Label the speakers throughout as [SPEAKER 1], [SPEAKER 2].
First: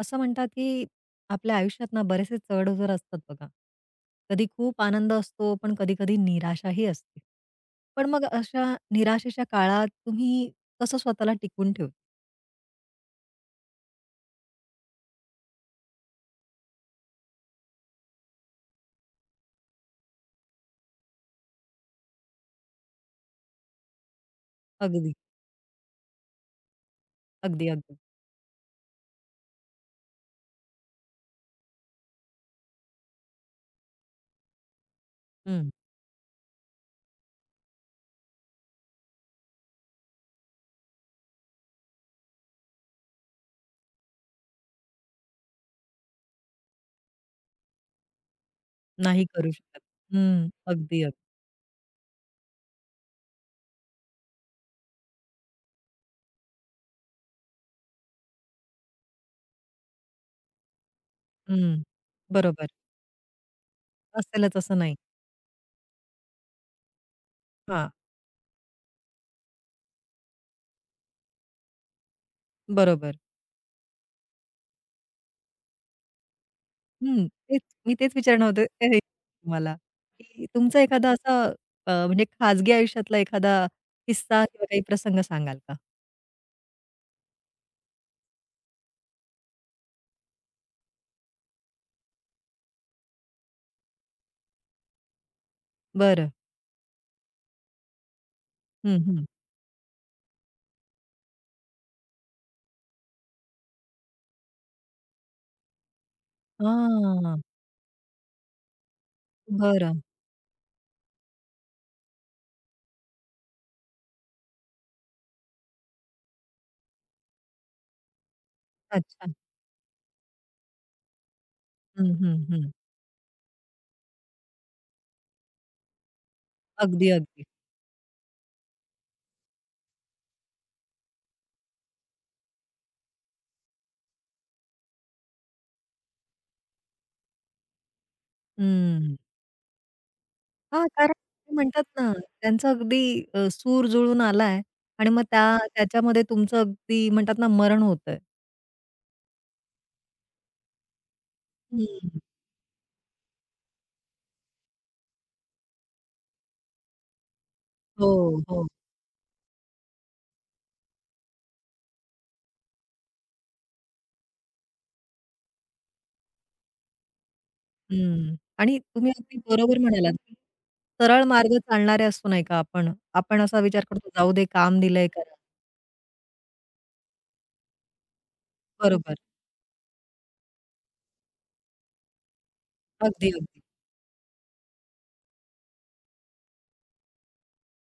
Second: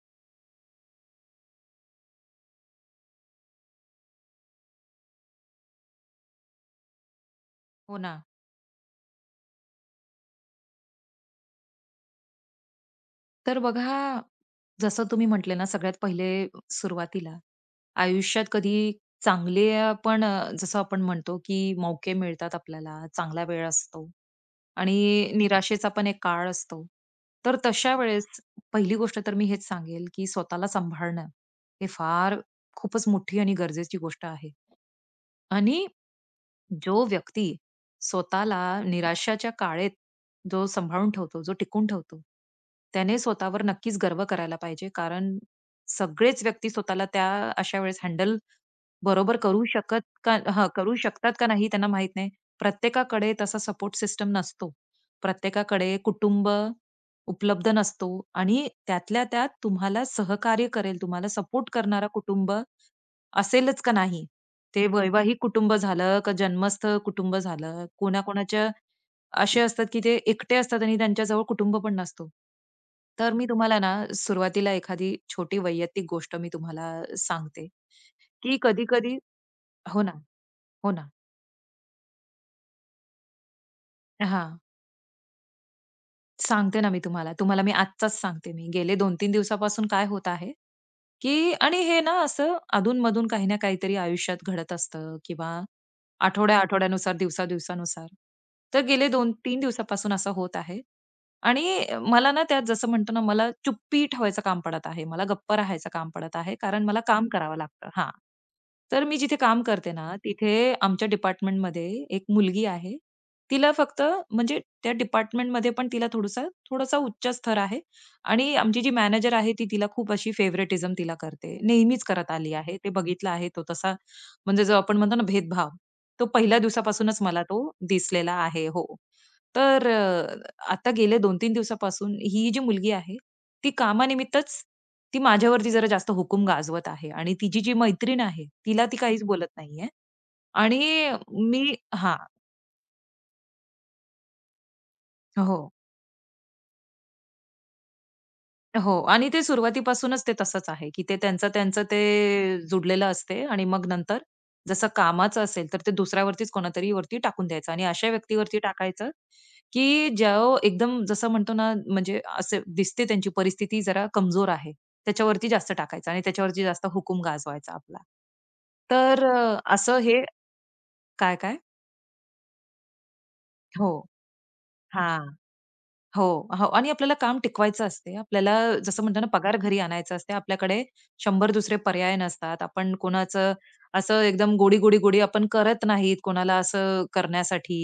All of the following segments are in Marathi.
[SPEAKER 1] असं म्हणतात की आपल्या आयुष्यात ना बरेचसे चढ-उतार असतात बघा. कधी खूप आनंद असतो, पण कधी-कधी निराशाही असते.
[SPEAKER 2] हो
[SPEAKER 1] पण
[SPEAKER 2] ना.
[SPEAKER 1] मग अशा निराशेच्या काळात तुम्ही कसं स्वतःला टिकवून ठेवता?
[SPEAKER 2] तर बघा, जसं तुम्ही म्हटले ना, सगळ्यात पहिले सुरुवातीला आयुष्यात कधी चांगले पण जसं आपण म्हणतो, की मौके मिळतात आपल्याला, चांगला वेळ असतो
[SPEAKER 1] अगदी,
[SPEAKER 2] आणि निराशेचा पण एक काळ असतो. तर
[SPEAKER 1] अगदी,
[SPEAKER 2] तशा
[SPEAKER 1] अगदी.
[SPEAKER 2] वेळेस पहिली गोष्ट तर मी हेच सांगेल, की स्वतःला सांभाळणं हे फार खूपच मोठी आणि गरजेची गोष्ट आहे.
[SPEAKER 1] हं.
[SPEAKER 2] आणि जो व्यक्ती स्वतःला निराशाच्या काळेत जो सांभाळून ठेवतो, जो टिकून ठेवतो, त्याने स्वतःवर नक्कीच गर्व करायला पाहिजे. कारण सगळेच व्यक्ती स्वतःला त्या अशा वेळेस हँडल
[SPEAKER 1] नाही
[SPEAKER 2] बरोबर
[SPEAKER 1] करू
[SPEAKER 2] करू
[SPEAKER 1] शकत.
[SPEAKER 2] शकत का
[SPEAKER 1] हं.
[SPEAKER 2] हां, करू
[SPEAKER 1] अगदी, अगदी.
[SPEAKER 2] शकतात का नाही त्यांना माहीत नाही. प्रत्येकाकडे तसा सपोर्ट सिस्टम नसतो. प्रत्येकाकडे कुटुंब उपलब्ध नसतो आणि त्यातल्या त्यात तुम्हाला सहकार्य करेल, तुम्हाला सपोर्ट
[SPEAKER 1] हं.
[SPEAKER 2] करणारा कुटुंब
[SPEAKER 1] बरोबर.
[SPEAKER 2] असेलच का नाही?
[SPEAKER 1] असेलच असं
[SPEAKER 2] ते
[SPEAKER 1] नाही.
[SPEAKER 2] वैवाहिक कुटुंब झालं का जन्मस्थ कुटुंब झालं,
[SPEAKER 1] हां.
[SPEAKER 2] कोणाकोणाच्या असे असतात की ते एकटे असतात आणि त्यांच्याजवळ कुटुंब पण नसतो.
[SPEAKER 1] बरोबर.
[SPEAKER 2] तर मी तुम्हाला ना सुरुवातीला एखादी छोटी वैयक्तिक गोष्ट मी तुम्हाला
[SPEAKER 1] हं. तेच
[SPEAKER 2] सांगते,
[SPEAKER 1] मी तेच विचारणार
[SPEAKER 2] की
[SPEAKER 1] होते हे
[SPEAKER 2] कधी-कधी
[SPEAKER 1] तुम्हाला,
[SPEAKER 2] हो ना,
[SPEAKER 1] की तुमचा
[SPEAKER 2] हो ना.
[SPEAKER 1] एखादा असा म्हणजे खाजगी आयुष्यातला एखादा किस्सा
[SPEAKER 2] हां.
[SPEAKER 1] किंवा काही प्रसंग सांगाल का?
[SPEAKER 2] सांगते ना मी तुम्हाला. तुम्हाला मी आजचाच सांगते मी. गेले 2-3 दिवसापासून काय होत आहे, की आणि हे ना असं अधून-मधून काही ना काहीतरी आयुष्यात घडत असतं किंवा
[SPEAKER 1] बरं.
[SPEAKER 2] आठवड्या-आठवड्यानुसार, दिवसा-दिवसानुसार. तर
[SPEAKER 1] हं,
[SPEAKER 2] गेले
[SPEAKER 1] हं.
[SPEAKER 2] 2-3 दिवसापासून असं होत आहे आणि मला ना त्यात जसं म्हणतो ना, मला चुप्पी ठेवायचं काम पडत आहे. मला गप्प राहायचं काम पडत आहे, कारण मला काम
[SPEAKER 1] हां.
[SPEAKER 2] करावं लागतं. हां. तर मी जिथे काम करते
[SPEAKER 1] बरं.
[SPEAKER 2] ना, तिथे आमच्या डिपार्टमेंटमध्ये एक मुलगी आहे. तिला फक्त म्हणजे त्या डिपार्टमेंटमध्ये पण तिला थोडासा उच्च स्तर आहे आणि आमची जी
[SPEAKER 1] अच्छा.
[SPEAKER 2] मॅनेजर आहे ती तिला खूप अशी फेव्हरेटिझम तिला करते. नेहमीच
[SPEAKER 1] हं,
[SPEAKER 2] करत
[SPEAKER 1] हं,
[SPEAKER 2] आली
[SPEAKER 1] हं.
[SPEAKER 2] आहे. ते बघितलं आहे तो तसा म्हणजे जो आपण म्हणतो ना भेदभाव, तो पहिल्या
[SPEAKER 1] अगदी,
[SPEAKER 2] दिवसापासूनच मला
[SPEAKER 1] अगदी.
[SPEAKER 2] तो दिसलेला आहे. हो. तर आता गेले 2-3 दिवसापासून ही जी मुलगी आहे, ती कामानिमित्तच ती माझ्यावरती जरा जास्त हुकूम गाजवत आहे आणि तिची जी मैत्रीण आहे, तिला ती
[SPEAKER 1] हं.
[SPEAKER 2] काहीच बोलत नाहीये आणि
[SPEAKER 1] हां, कारण ते
[SPEAKER 2] मी
[SPEAKER 1] म्हणतात ना,
[SPEAKER 2] हां.
[SPEAKER 1] त्यांचा अगदी सूर जुळून आलाय आणि मग त्या
[SPEAKER 2] हो.
[SPEAKER 1] त्याच्यामध्ये तुमचं अगदी म्हणतात ना, मरण होतंय.
[SPEAKER 2] हो आणि ते सुरुवातीपासूनच ते तसंच आहे, की ते त्यांचं-त्यांचं
[SPEAKER 1] हं.
[SPEAKER 2] ते जुडलेलं असते आणि मग नंतर जसं कामाचं असेल, तर ते दुसऱ्यावरतीच कोणातरी वरती टाकून द्यायचं आणि
[SPEAKER 1] हो,
[SPEAKER 2] अशा व्यक्तीवरती
[SPEAKER 1] हो.
[SPEAKER 2] टाकायचं, की जो एकदम जसं म्हणतो ना, म्हणजे असे दिसते त्यांची परिस्थिती जरा कमजोर आहे. त्याच्यावरती जास्त टाकायचं आणि त्याच्यावरती जास्त हुकूम गाजवायचा आपला.
[SPEAKER 1] हं. आणि तुम्ही
[SPEAKER 2] तर
[SPEAKER 1] अगदी बरोबर
[SPEAKER 2] असं
[SPEAKER 1] म्हणालात,
[SPEAKER 2] हे
[SPEAKER 1] की सरळ
[SPEAKER 2] काय-काय?
[SPEAKER 1] मार्ग चालणारे असतो नाही का आपण, आपण असा विचार
[SPEAKER 2] हो.
[SPEAKER 1] करतो, "जाऊ दे, काम दिलंय
[SPEAKER 2] हां.
[SPEAKER 1] करा."
[SPEAKER 2] हो, हो आणि आपल्याला काम टिकवायचं असते. आपल्याला जसं
[SPEAKER 1] बरोबर.
[SPEAKER 2] म्हणतो ना पगार घरी आणायचा असते. आपल्याकडे 100 दुसरे पर्याय नसतात. आपण
[SPEAKER 1] अगदी,
[SPEAKER 2] कोणाचं
[SPEAKER 1] अगदी.
[SPEAKER 2] असं एकदम गोडी-गोडी-गोडी आपण करत नाहीत कोणाला असं करण्यासाठी.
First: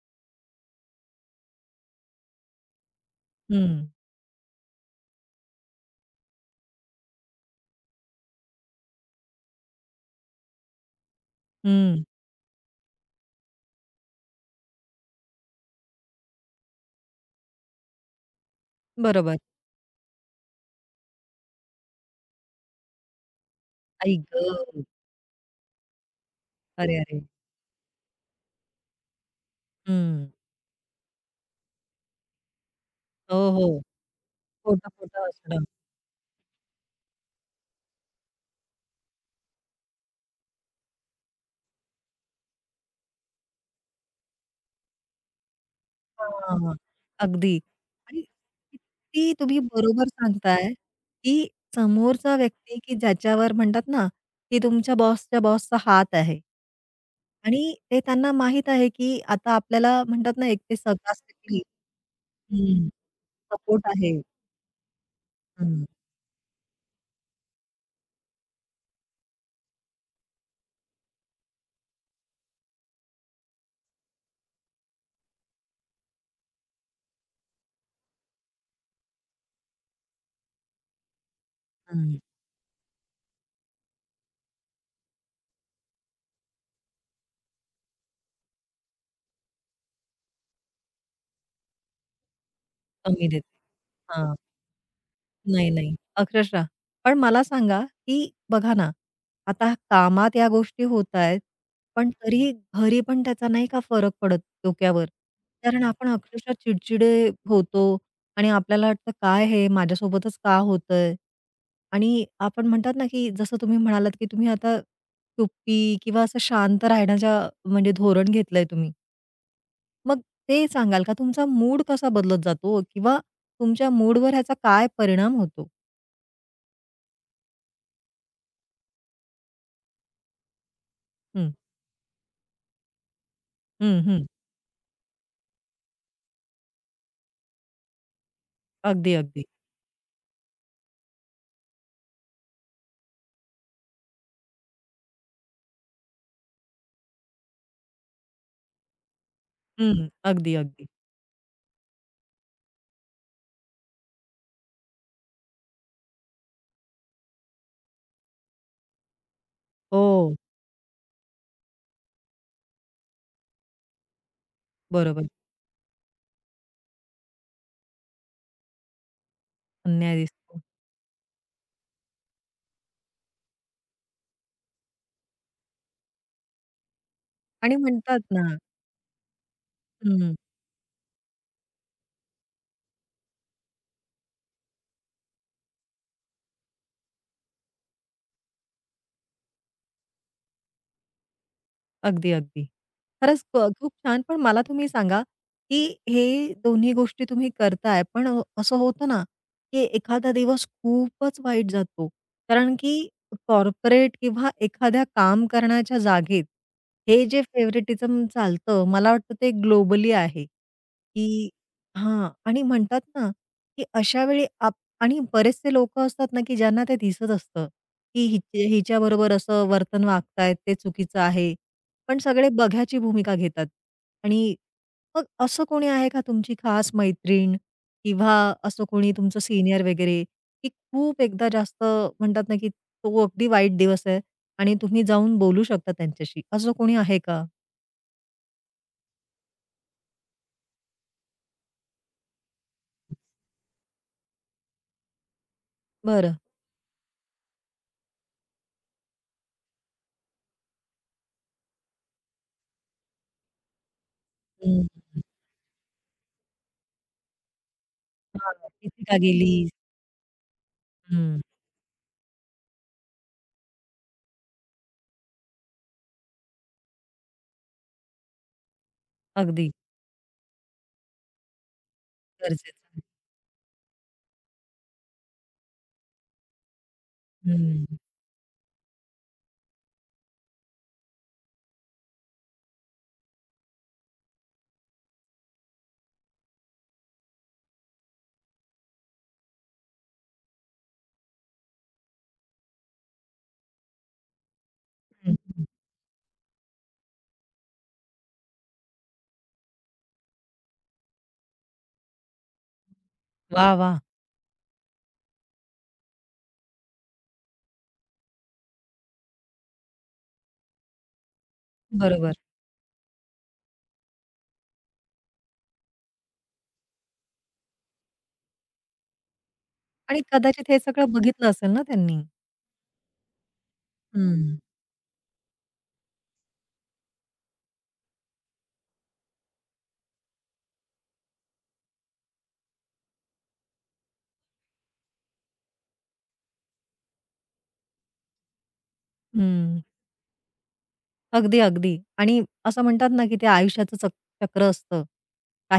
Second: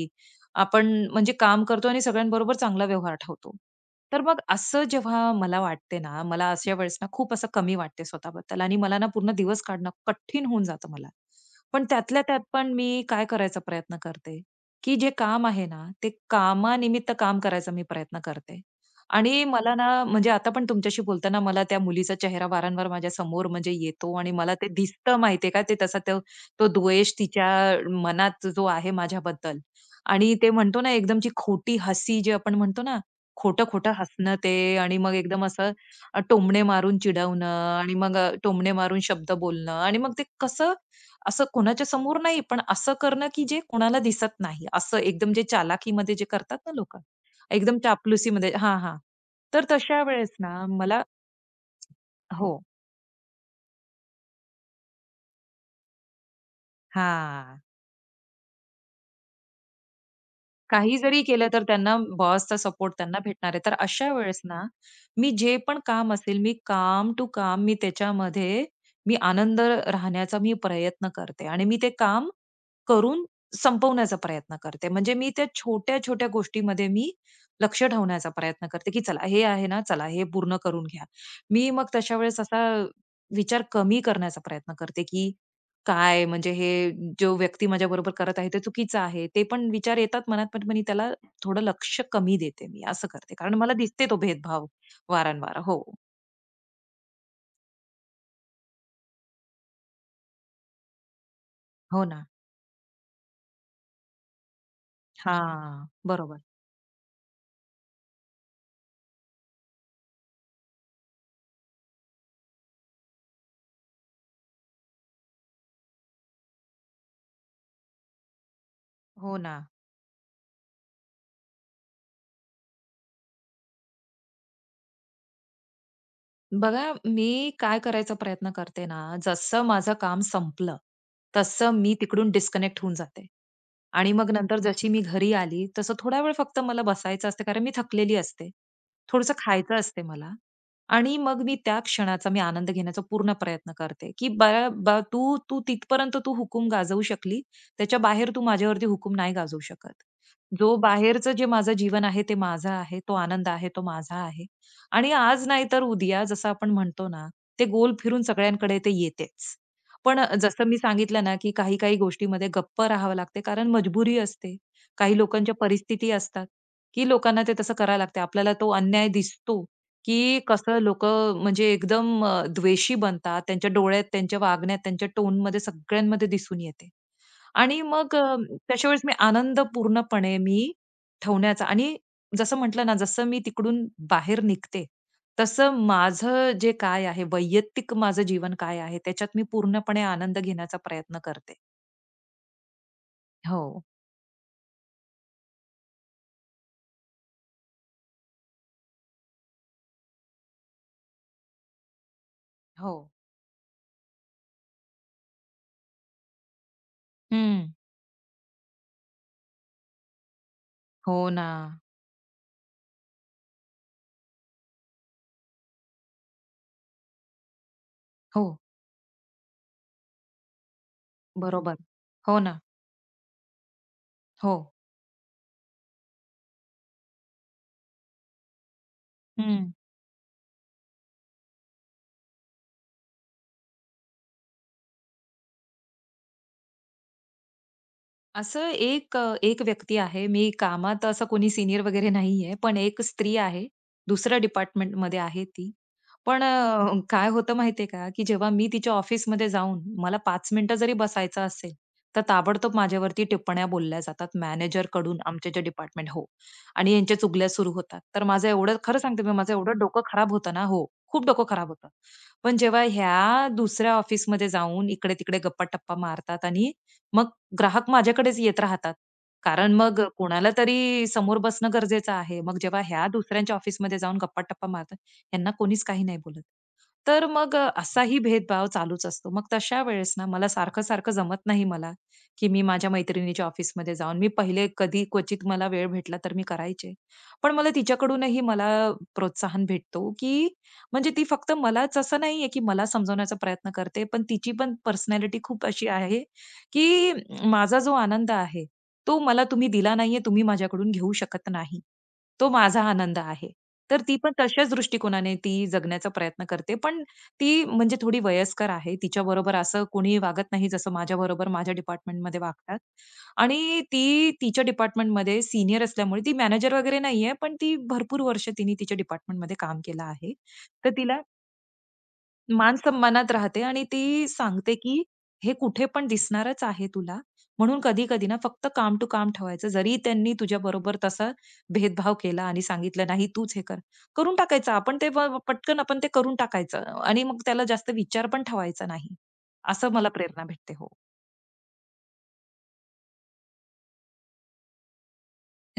[SPEAKER 2] आपण म्हणजे काम करतो आणि सगळ्यांबरोबर चांगला व्यवहार ठेवतो.
[SPEAKER 1] हं,
[SPEAKER 2] तर मग असं जेव्हा मला वाटते ना, मला अशा वेळेस ना खूप असं कमी वाटते स्वतःबद्दल आणि मला ना पूर्ण दिवस काढणं कठीण होऊन जातं मला. पण
[SPEAKER 1] हं.
[SPEAKER 2] त्यातल्या त्यात पण मी काय करायचा प्रयत्न करते, की जे काम आहे ना, ते कामानिमित्त काम करायचा मी प्रयत्न करते.
[SPEAKER 1] बरोबर.
[SPEAKER 2] आणि मला ना म्हणजे आता पण तुमच्याशी बोलताना मला त्या मुलीचा चेहरा वारंवार माझ्या समोर म्हणजे येतो
[SPEAKER 1] आई
[SPEAKER 2] आणि मला ते
[SPEAKER 1] गं!
[SPEAKER 2] दिसतं माहितीये का, ते तसा तो तो
[SPEAKER 1] अरे,
[SPEAKER 2] द्वेष
[SPEAKER 1] अरे!
[SPEAKER 2] तिच्या मनात जो आहे माझ्याबद्दल.
[SPEAKER 1] हं.
[SPEAKER 2] आणि ते म्हणतो ना एकदमची खोटी हसी जे आपण म्हणतो ना,
[SPEAKER 1] हो, हो.
[SPEAKER 2] खोटं-खोटं हसणं ते आणि मग
[SPEAKER 1] खोटं-खोटं
[SPEAKER 2] एकदम
[SPEAKER 1] असणं.
[SPEAKER 2] असं टोमणे मारून चिडवणं आणि मग टोमणे मारून शब्द बोलणं आणि मग ते कसं असं कोणाच्या समोर नाही, पण असं करणं की जे कोणाला दिसत नाही. असं एकदम जे चालाखीमध्ये जे करतात ना
[SPEAKER 1] हां,
[SPEAKER 2] लोकं,
[SPEAKER 1] अगदी.
[SPEAKER 2] एकदम
[SPEAKER 1] आणि
[SPEAKER 2] चापलुसीमध्ये हां, हां.
[SPEAKER 1] किती तुम्ही
[SPEAKER 2] तर तशा
[SPEAKER 1] बरोबर
[SPEAKER 2] वेळेस ना
[SPEAKER 1] सांगताय,
[SPEAKER 2] मला
[SPEAKER 1] की समोरचा
[SPEAKER 2] हो.
[SPEAKER 1] व्यक्ती, की ज्याच्यावर म्हणतात ना, की तुमच्या बॉसच्या बॉसचा हात आहे.
[SPEAKER 2] हां.
[SPEAKER 1] आणि ते त्यांना माहीत आहे, की आता आपल्याला म्हणतात ना, एक ते
[SPEAKER 2] काही
[SPEAKER 1] सगळा
[SPEAKER 2] जरी केलं तर त्यांना बॉसचा सपोर्ट त्यांना भेटणार आहे. तर
[SPEAKER 1] सपोर्ट आहे.
[SPEAKER 2] अशा वेळेस ना, मी जे पण
[SPEAKER 1] हं,
[SPEAKER 2] काम असेल, मी काम टू काम मी त्याच्यामध्ये मी आनंद राहण्याचा मी प्रयत्न करते आणि मी ते काम करून संपवण्याचा प्रयत्न करते. म्हणजे मी त्या छोट्या-छोट्या गोष्टीमध्ये मी लक्ष ठेवण्याचा प्रयत्न करते, की चला हे आहे ना, चला हे पूर्ण करून घ्या. मी मग तशा
[SPEAKER 1] हं.
[SPEAKER 2] वेळेस असा विचार कमी करण्याचा प्रयत्न करते, की काय म्हणजे हे जो व्यक्ती माझ्या बरोबर करत आहे ते चुकीचं आहे. ते पण विचार येतात मनात, पण मी त्याला थोडं लक्ष कमी देते मी असं
[SPEAKER 1] कमी
[SPEAKER 2] करते.
[SPEAKER 1] देते.
[SPEAKER 2] कारण मला दिसते तो
[SPEAKER 1] हां.
[SPEAKER 2] भेदभाव वारंवार.
[SPEAKER 1] नाही,
[SPEAKER 2] हो.
[SPEAKER 1] नाही. अक्षरशः. पण मला सांगा, की बघा ना, आता कामात या गोष्टी होत आहेत,
[SPEAKER 2] हो
[SPEAKER 1] पण
[SPEAKER 2] ना.
[SPEAKER 1] तरीही घरी पण त्याचा नाही का फरक पडत डोक्यावर. कारण
[SPEAKER 2] हां.
[SPEAKER 1] आपण
[SPEAKER 2] बरोबर.
[SPEAKER 1] अक्षरशः चिडचिडे होतो आणि आपल्याला वाटतं, "काय हे माझ्यासोबतच का होतंय?" आणि आपण म्हणतात ना, की जसं तुम्ही म्हणालात, की तुम्ही आता चुप्पी किंवा असं शांत राहण्याच्या म्हणजे धोरण घेतलंय तुम्ही.
[SPEAKER 2] हो ना.
[SPEAKER 1] मग ते सांगाल का तुमचा मूड कसा बदलत जातो किंवा तुमच्या मूडवर ह्याचा काय परिणाम होतो?
[SPEAKER 2] बघा, मी काय करायचा प्रयत्न करते ना, जसं माझं काम संपलं, तसं मी तिकडून डिस्कनेक्ट होऊन जाते.
[SPEAKER 1] हं,
[SPEAKER 2] आणि
[SPEAKER 1] हं.
[SPEAKER 2] मग नंतर जशी मी घरी आली, तसं थोडा वेळ फक्त मला बसायचं असते, कारण मी थकलेली असते.
[SPEAKER 1] अगदी,
[SPEAKER 2] थोडंसं
[SPEAKER 1] अगदी.
[SPEAKER 2] खायचं असते मला आणि मग मी त्या क्षणाचा मी आनंद घेण्याचा पूर्ण प्रयत्न करते, की "बाळा बा तू तू तिथपर्यंत तू हुकूम गाजवू शकली, त्याच्या बाहेर तू माझ्यावरती हुकूम नाही गाजवू शकत.
[SPEAKER 1] हं, अगदी,
[SPEAKER 2] जो
[SPEAKER 1] अगदी.
[SPEAKER 2] बाहेरचं जे माझं जीवन आहे, ते माझं आहे. तो आनंद आहे, तो माझा आहे." आणि आज नाही तर उद्या जसं आपण म्हणतो ना, ते गोल फिरून सगळ्यांकडे ते येतेच. पण
[SPEAKER 1] हो,
[SPEAKER 2] जसं मी सांगितलं ना, की काही-काही गोष्टीमध्ये गप्प राहावं लागते कारण मजबुरी असते. काही
[SPEAKER 1] बरोबर.
[SPEAKER 2] लोकांच्या परिस्थिती असतात, की लोकांना ते तसं करायला लागते. आपल्याला तो अन्याय दिसतो,
[SPEAKER 1] अन्याय
[SPEAKER 2] की
[SPEAKER 1] दिसतो
[SPEAKER 2] कसं लोकं म्हणजे एकदम द्वेषी बनतात. त्यांच्या डोळ्यात, त्यांच्या वागण्यात, त्यांच्या टोनमध्ये सगळ्यांमध्ये दिसून येते.
[SPEAKER 1] आणि
[SPEAKER 2] आणि मग
[SPEAKER 1] म्हणतात ना.
[SPEAKER 2] त्याच्या वेळेस मी आनंद
[SPEAKER 1] हं.
[SPEAKER 2] पूर्णपणे मी ठेवण्याचा आणि जसं म्हटलं ना, जसं मी तिकडून बाहेर निघते, तसं माझं जे काय आहे, वैयक्तिक माझं जीवन काय आहे, त्याच्यात मी पूर्णपणे आनंद घेण्याचा प्रयत्न करते.
[SPEAKER 1] अगदी, अगदी. खरंच
[SPEAKER 2] हो.
[SPEAKER 1] खूप छान. पण मला तुम्ही सांगा, की हे दोन्ही गोष्टी तुम्ही करताय, पण असं होतं ना, की एखादा दिवस खूपच वाईट जातो. कारण
[SPEAKER 2] हो.
[SPEAKER 1] की कॉर्पोरेट किंवा एखाद्या काम करण्याच्या जागेत, हे जे
[SPEAKER 2] हं.
[SPEAKER 1] फेव्हरेटिझम चालतं, मला वाटतं ते ग्लोबली आहे,
[SPEAKER 2] हो ना.
[SPEAKER 1] की हां. आणि म्हणतात ना, की अशा वेळी आणि बरेचसे लोकं असतात ना, की ज्यांना ते दिसत असतं, की
[SPEAKER 2] हो.
[SPEAKER 1] हिच्याबरोबर असं वर्तन वागतायत, ते चुकीचं आहे.
[SPEAKER 2] बरोबर.
[SPEAKER 1] पण
[SPEAKER 2] हो
[SPEAKER 1] सगळे
[SPEAKER 2] ना.
[SPEAKER 1] बघ्याची भूमिका घेतात
[SPEAKER 2] हो.
[SPEAKER 1] आणि मग असं कोणी आहे का तुमची खास मैत्रीण किंवा असं कोणी तुमचं
[SPEAKER 2] हं.
[SPEAKER 1] सीनियर वगैरे, की खूप एकदा जास्त म्हणतात ना, की तो अगदी वाईट दिवस आहे आणि तुम्ही जाऊन बोलू शकता त्यांच्याशी, असं कोणी आहे का?
[SPEAKER 2] असं एक व्यक्ती आहे. मी कामात असं कोणी सीनियर वगैरे नाहीये. पण एक स्त्री आहे. दुसऱ्या डिपार्टमेंटमध्ये आहे ती.
[SPEAKER 1] बरं.
[SPEAKER 2] पण काय होतं माहितीये का, की जेव्हा मी तिच्या ऑफिसमध्ये जाऊन मला 5 मिनिटं जरी बसायचं असेल, तर ताबडतोब माझ्यावरती टिप्पण्या बोलल्या जातात
[SPEAKER 1] हं.
[SPEAKER 2] मॅनेजरकडून आमच्या ज्या डिपार्टमेंट हो. आणि यांच्या चुगल्या सुरू होतात. तर माझं
[SPEAKER 1] हां,
[SPEAKER 2] एवढं खरं
[SPEAKER 1] "किती का
[SPEAKER 2] सांगते मी, माझं
[SPEAKER 1] गेलीस?"
[SPEAKER 2] एवढं डोकं खराब होतं ना हो, खूप
[SPEAKER 1] हं.
[SPEAKER 2] डोकं खराब होतं. पण जेव्हा ह्या दुसऱ्या ऑफिसमध्ये जाऊन इकडे-तिकडे गप्पा-टप्पा मारतात आणि मग ग्राहक माझ्याकडेच येत राहतात.
[SPEAKER 1] अगदी
[SPEAKER 2] कारण मग कोणाला तरी समोर बसणं गरजेचं आहे. मग जेव्हा
[SPEAKER 1] गरजेचं.
[SPEAKER 2] ह्या दुसऱ्यांच्या ऑफिसमध्ये जाऊन गप्पा-टप्पा मारतात, ह्यांना कोणीच काही नाही बोलत. तर मग
[SPEAKER 1] हं.
[SPEAKER 2] असाही भेदभाव चालूच असतो. मग तशा वेळेस ना मला सारखं-सारखं जमत नाही मला, की मी माझ्या मैत्रिणीच्या ऑफिसमध्ये जाऊन मी पहिले कधी क्वचित मला वेळ भेटला तर मी करायचे. पण मला तिच्याकडूनही मला प्रोत्साहन भेटतो, की म्हणजे ती फक्त मलाच असं नाहीये, की मला समजवण्याचा प्रयत्न करते, पण तिची पण
[SPEAKER 1] हं.
[SPEAKER 2] पर्सनॅलिटी खूप अशी आहे, की माझा जो आनंद आहे, तो मला तुम्ही दिला नाहीये, तुम्ही माझ्याकडून घेऊ शकत नाही. तो माझा आनंद आहे.
[SPEAKER 1] वाह! वाह!
[SPEAKER 2] तर ती पण तशाच दृष्टिकोनाने ती जगण्याचा प्रयत्न करते. पण ती म्हणजे थोडी वयस्कर आहे. तिच्याबरोबर असं कोणी वागत नाही जसं माझ्याबरोबर माझ्या
[SPEAKER 1] बरोबर.
[SPEAKER 2] डिपार्टमेंटमध्ये वागतात. आणि ती तिच्या डिपार्टमेंटमध्ये सीनियर असल्यामुळे ती मॅनेजर वगैरे नाहीये, पण ती भरपूर वर्ष तिने तिच्या डिपार्टमेंटमध्ये काम केलं
[SPEAKER 1] आणि
[SPEAKER 2] आहे.
[SPEAKER 1] कदाचित हे
[SPEAKER 2] तर
[SPEAKER 1] सगळं
[SPEAKER 2] तिला
[SPEAKER 1] बघितलं असेल ना त्यांनी?
[SPEAKER 2] मान-सन्मानात राहते आणि ती
[SPEAKER 1] हं.
[SPEAKER 2] सांगते, की "हे कुठे पण दिसणारच आहे तुला." म्हणून कधी-कधी ना फक्त काम टू काम ठेवायचं. जरी त्यांनी तुझ्या बरोबर तसा भेदभाव केला आणि सांगितलं, "नाही तूच हे कर." करून टाकायचं. आपण ते पटकन आपण ते करून टाकायचं आणि मग त्याला जास्त विचार पण ठेवायचा नाही.
[SPEAKER 1] हं.
[SPEAKER 2] असं मला प्रेरणा भेटते. हो.
[SPEAKER 1] अगदी, अगदी. आणि असं म्हणतात ना, की ते आयुष्याचं चक्र असतं.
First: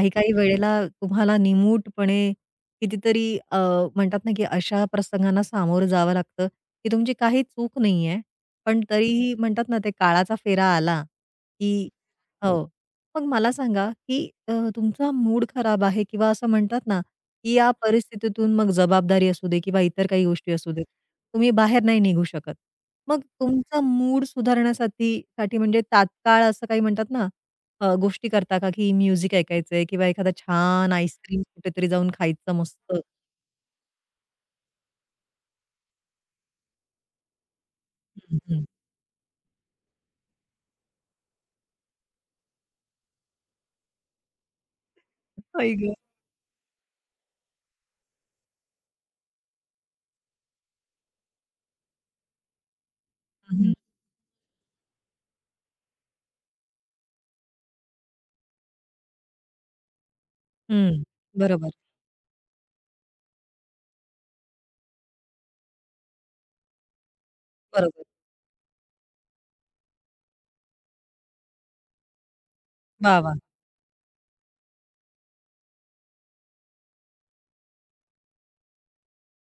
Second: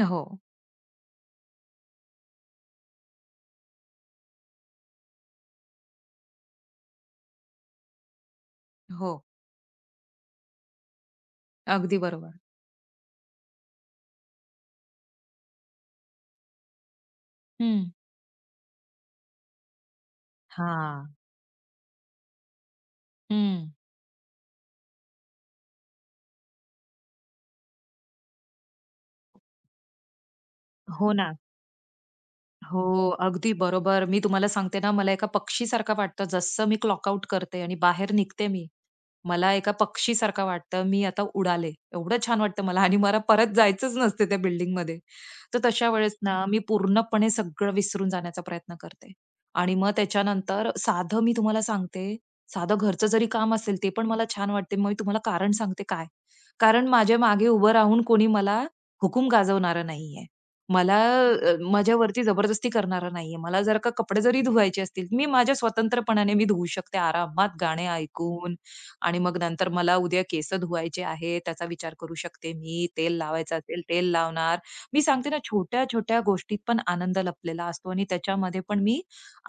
[SPEAKER 2] हो,
[SPEAKER 1] वेळेला तुम्हाला निमूटपणे कितीतरी अ, म्हणतात ना, की अशा प्रसंगांना सामोरं जावं लागतं, की तुमची काही चूक नाहीये. पण
[SPEAKER 2] हो.
[SPEAKER 1] तरीही म्हणतात ना, ते काळाचा फेरा आला, की
[SPEAKER 2] अगदी बरोबर.
[SPEAKER 1] हो. हो. मग मला सांगा, की तुमचा मूड खराब आहे किंवा असं म्हणतात ना, की या
[SPEAKER 2] हं.
[SPEAKER 1] परिस्थितीतून मग जबाबदारी असू दे किंवा इतर काही गोष्टी असू देत,
[SPEAKER 2] हां.
[SPEAKER 1] तुम्ही बाहेर नाही निघू शकत. मग
[SPEAKER 2] हं.
[SPEAKER 1] तुमचा मूड सुधारण्यासाठी म्हणजे तात्काळ असं काही म्हणतात ना, गोष्टी करता का, की म्युझिक ऐकायचंय किंवा एखादा छान
[SPEAKER 2] हो ना.
[SPEAKER 1] आईस्क्रीम कुठेतरी जाऊन खायचं मस्त?
[SPEAKER 2] हो,
[SPEAKER 1] हं,
[SPEAKER 2] अगदी बरोबर. मी तुम्हाला सांगते ना, मला एका पक्षीसारखं वाटतं. जसं मी क्लॉकआउट करते आणि बाहेर निघते
[SPEAKER 1] हं.
[SPEAKER 2] मी, मला एका पक्षीसारखं वाटतं, मी आता उडाले. एवढं छान वाटतं मला आणि मला परत जायचंच नसते त्या बिल्डिंगमध्ये. तर
[SPEAKER 1] आई
[SPEAKER 2] तशा
[SPEAKER 1] गं!
[SPEAKER 2] वेळेस ना मी पूर्णपणे सगळं विसरून जाण्याचा प्रयत्न करते. आणि मग त्याच्यानंतर साधं मी तुम्हाला सांगते, साधं घरचं जरी काम
[SPEAKER 1] हं, हं.
[SPEAKER 2] असेल ते पण मला छान वाटते. मग मी तुम्हाला कारण सांगते काय. कारण माझ्या मागे उभं राहून कोणी मला हुकूम गाजवणारं नाहीये. मला
[SPEAKER 1] हं. बरोबर,
[SPEAKER 2] माझ्यावरती जबरदस्ती करणारा नाहीये. मला जर का कपडे जरी धुवायचे असतील, मी माझ्या स्वतंत्रपणाने मी धुवू शकते आरामात गाणे
[SPEAKER 1] बरोबर.
[SPEAKER 2] ऐकून, आणि मग नंतर मला उद्या केस धुवायचे आहे, त्याचा विचार करू शकते मी. तेल
[SPEAKER 1] वाह! वाह!
[SPEAKER 2] लावायचं असेल, तेल लावणार. मी सांगते ना, छोट्या-छोट्या गोष्टीत पण आनंद लपलेला असतो आणि त्याच्यामध्ये पण मी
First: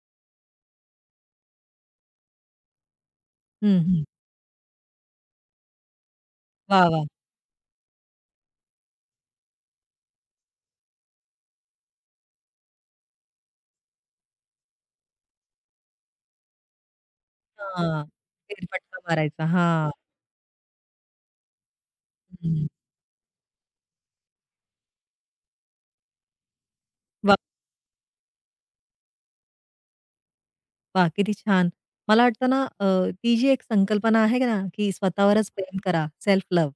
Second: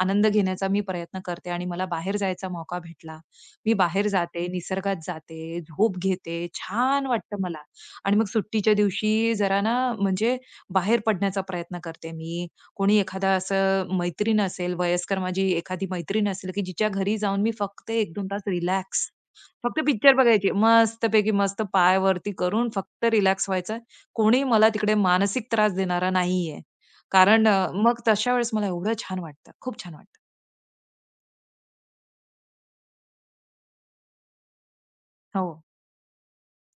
[SPEAKER 2] आनंद घेण्याचा मी प्रयत्न करते आणि मला बाहेर जायचा मौका भेटला. मी
[SPEAKER 1] हं, हं.
[SPEAKER 2] बाहेर जाते, निसर्गात जाते, झोप घेते.
[SPEAKER 1] वाह! वाह!
[SPEAKER 2] छान वाटतं मला आणि मग सुट्टीच्या दिवशी जरा ना म्हणजे बाहेर पडण्याचा प्रयत्न करते मी. कोणी एखादा असं मैत्रीण असेल, वयस्कर माझी एखादी मैत्रीण असेल, की जिच्या घरी जाऊन मी फक्त
[SPEAKER 1] हां.
[SPEAKER 2] 1-2 तास
[SPEAKER 1] फेरफटका
[SPEAKER 2] रिलॅक्स
[SPEAKER 1] मारायचा.
[SPEAKER 2] फक्त
[SPEAKER 1] हां.
[SPEAKER 2] पिक्चर बघायची. मस्तपैकी मस्त पाय वरती
[SPEAKER 1] हं.
[SPEAKER 2] करून फक्त रिलॅक्स व्हायचं. कोणी मला तिकडे मानसिक त्रास देणारा नाहीये.
[SPEAKER 1] वाह!
[SPEAKER 2] कारण मग तशा वेळेस मला एवढं छान वाटतं. खूप छान वाटतं.
[SPEAKER 1] वाह! किती छान. मला वाटतं ना, ती जी एक संकल्पना आहे ना, की
[SPEAKER 2] हो,
[SPEAKER 1] स्वतःवरच प्रेम करा, सेल्फ लव्ह.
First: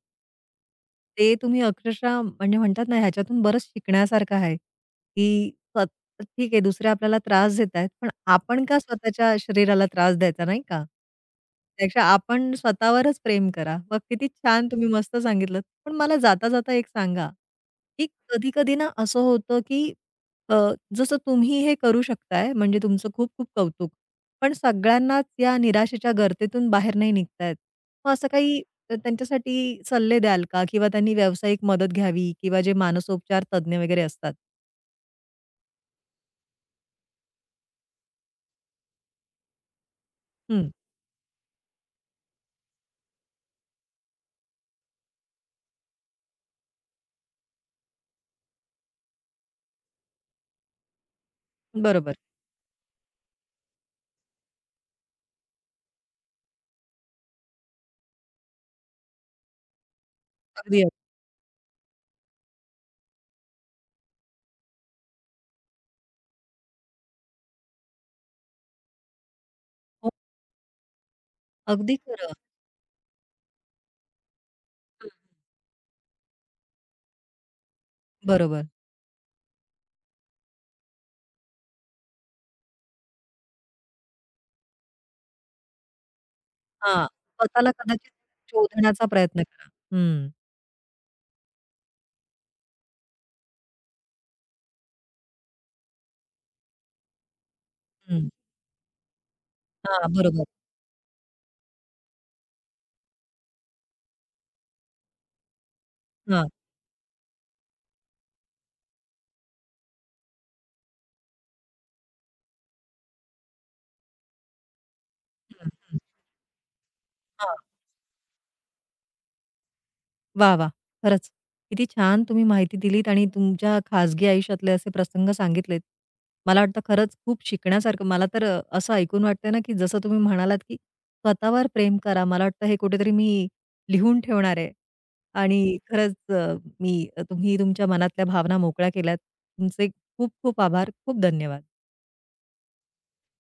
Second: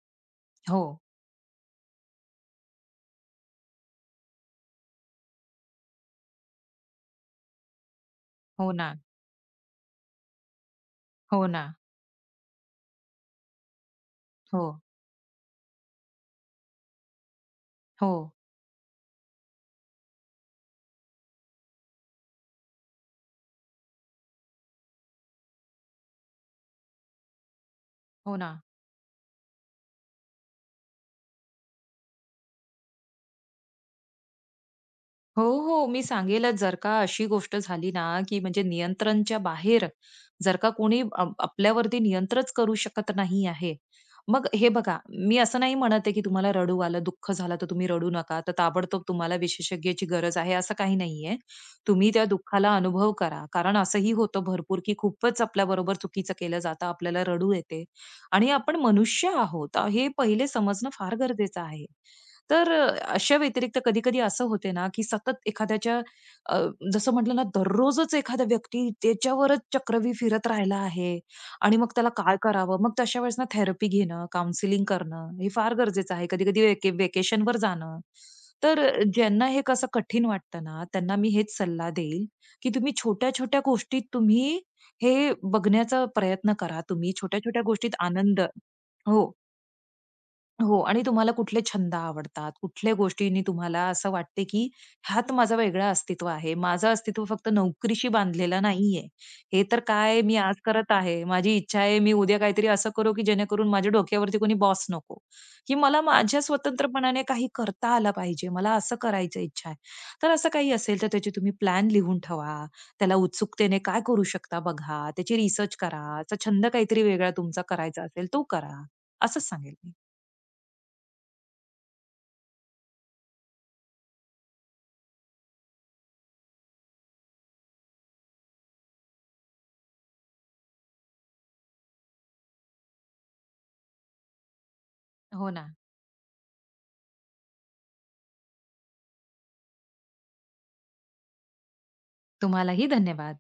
[SPEAKER 2] हो,
[SPEAKER 1] ते तुम्ही अक्षरशः म्हणजे म्हणतात ना, ह्याच्यातून बरंच शिकण्यासारखं आहे, की ठीक आहे, दुसरे आपल्याला त्रास देत आहेत, पण आपण
[SPEAKER 2] हो
[SPEAKER 1] का
[SPEAKER 2] ना,
[SPEAKER 1] स्वतःच्या शरीराला त्रास द्यायचा, नाही का?
[SPEAKER 2] हो ना.
[SPEAKER 1] त्यापेक्षा आपण स्वतःवरच प्रेम करा. मग किती
[SPEAKER 2] हो,
[SPEAKER 1] छान तुम्ही मस्त सांगितलत. पण मला जाता-जाता एक सांगा, की
[SPEAKER 2] हो,
[SPEAKER 1] कधी-कधी ना असं होतं, की अ, जसं तुम्ही हे करू शकताय, म्हणजे तुमचं खूप-खूप कौतुक. पण सगळ्यांनाच या निराशेच्या गर्तेतून बाहेर नाही निघता मग असं
[SPEAKER 2] हो
[SPEAKER 1] काही
[SPEAKER 2] ना.
[SPEAKER 1] त्यांच्यासाठी सल्ले द्याल का? किंवा त्यांनी व्यावसायिक मदत घ्यावी किंवा जे मानसोपचार तज्ञ वगैरे असतात.
[SPEAKER 2] हो, हो. मी सांगेलच जर का अशी गोष्ट झाली ना, की म्हणजे नियंत्रणच्या बाहेर जर
[SPEAKER 1] हं.
[SPEAKER 2] का कोणी आपल्यावरती नियंत्रणच करू शकत नाही आहे. मग हे बघा, मी असं नाही म्हणत आहे, की तुम्हाला रडू आलं, दुःख झालं तर तुम्ही रडू नका. तर ताबडतोब तुम्हाला विशेषज्ञाची गरज आहे असं काही नाहीये. तुम्ही
[SPEAKER 1] बरोबर.
[SPEAKER 2] त्या दुःखाला अनुभव करा. कारण असंही होतं भरपूर, की खूपच आपल्याबरोबर चुकीचं केलं जातं. आपल्याला रडू येते आणि आपण मनुष्य आहोत, हे पहिले
[SPEAKER 1] अगदी, अगदी.
[SPEAKER 2] समजणं फार गरजेचं आहे. तर अशा व्यतिरिक्त कधी-कधी असं होते ना, की सतत एखाद्याच्या अ, जसं म्हटलं ना, दररोजच एखादा व्यक्ती त्याच्यावरच
[SPEAKER 1] हो,
[SPEAKER 2] चक्रव्यूह फिरत राहिला आहे आणि मग
[SPEAKER 1] अगदी
[SPEAKER 2] त्याला
[SPEAKER 1] खरं.
[SPEAKER 2] काय करावं? मग तशा वेळेस ना थेरपी घेणं, काउन्सिलिंग
[SPEAKER 1] हं.
[SPEAKER 2] करणं हे फार गरजेचं आहे. कधी-कधी व्हेकेशनवर जाणं.
[SPEAKER 1] बरोबर.
[SPEAKER 2] तर ज्यांना हे कसं कठीण वाटतं ना, त्यांना मी हेच सल्ला देईल, की तुम्ही छोट्या-छोट्या गोष्टीत तुम्ही हे बघण्याचा प्रयत्न करा.
[SPEAKER 1] हां,
[SPEAKER 2] तुम्ही छोट्या-छोट्या
[SPEAKER 1] स्वतःला
[SPEAKER 2] गोष्टीत
[SPEAKER 1] कदाचित
[SPEAKER 2] आनंद
[SPEAKER 1] शोधण्याचा
[SPEAKER 2] हो.
[SPEAKER 1] प्रयत्न करा. हं,
[SPEAKER 2] हो आणि तुम्हाला कुठले छंद आवडतात, कुठल्या गोष्टींनी तुम्हाला असं वाटते, की ह्यात माझं वेगळं अस्तित्व आहे. माझं अस्तित्व फक्त नोकरीशी
[SPEAKER 1] हं.
[SPEAKER 2] बांधलेलं नाहीये. हे तर
[SPEAKER 1] हां,
[SPEAKER 2] काय मी
[SPEAKER 1] बरोबर.
[SPEAKER 2] आज करत आहे. माझी इच्छा आहे, मी उद्या काहीतरी असं करू, की जेणेकरून माझ्या डोक्यावरती कोणी बॉस नको, की मला माझ्या
[SPEAKER 1] हां,
[SPEAKER 2] स्वतंत्रपणाने काही करता आलं पाहिजे. मला असं करायची इच्छा आहे. तर असं काही असेल, तर त्याची तुम्ही प्लॅन लिहून ठेवा. त्याला उत्सुकतेने काय करू शकता बघा. त्याची
[SPEAKER 1] हं,
[SPEAKER 2] रिसर्च
[SPEAKER 1] हं.
[SPEAKER 2] करा. असा छंद काहीतरी वेगळा
[SPEAKER 1] हां.
[SPEAKER 2] तुमचा करायचा असेल, तो करा. असंच सांगेल मी.
[SPEAKER 1] वाह, वाह! खरंच. किती छान तुम्ही माहिती दिलीत आणि तुमच्या खाजगी आयुष्यातले असे प्रसंग सांगितलेत. मला वाटतं खरंच खूप शिकण्यासारखं मला तर असं ऐकून वाटतंय ना, की जसं तुम्ही म्हणालात, की स्वतःवर प्रेम करा. मला वाटतं हे कुठेतरी मी लिहून ठेवणार आहे.
[SPEAKER 2] हो
[SPEAKER 1] आणि
[SPEAKER 2] ना.
[SPEAKER 1] खरंच मी तुम्ही तुमच्या मनातल्या भावना मोकळ्या केल्यात. तुमचे खूप खूप आभार. खूप धन्यवाद.
[SPEAKER 2] तुम्हालाही धन्यवाद.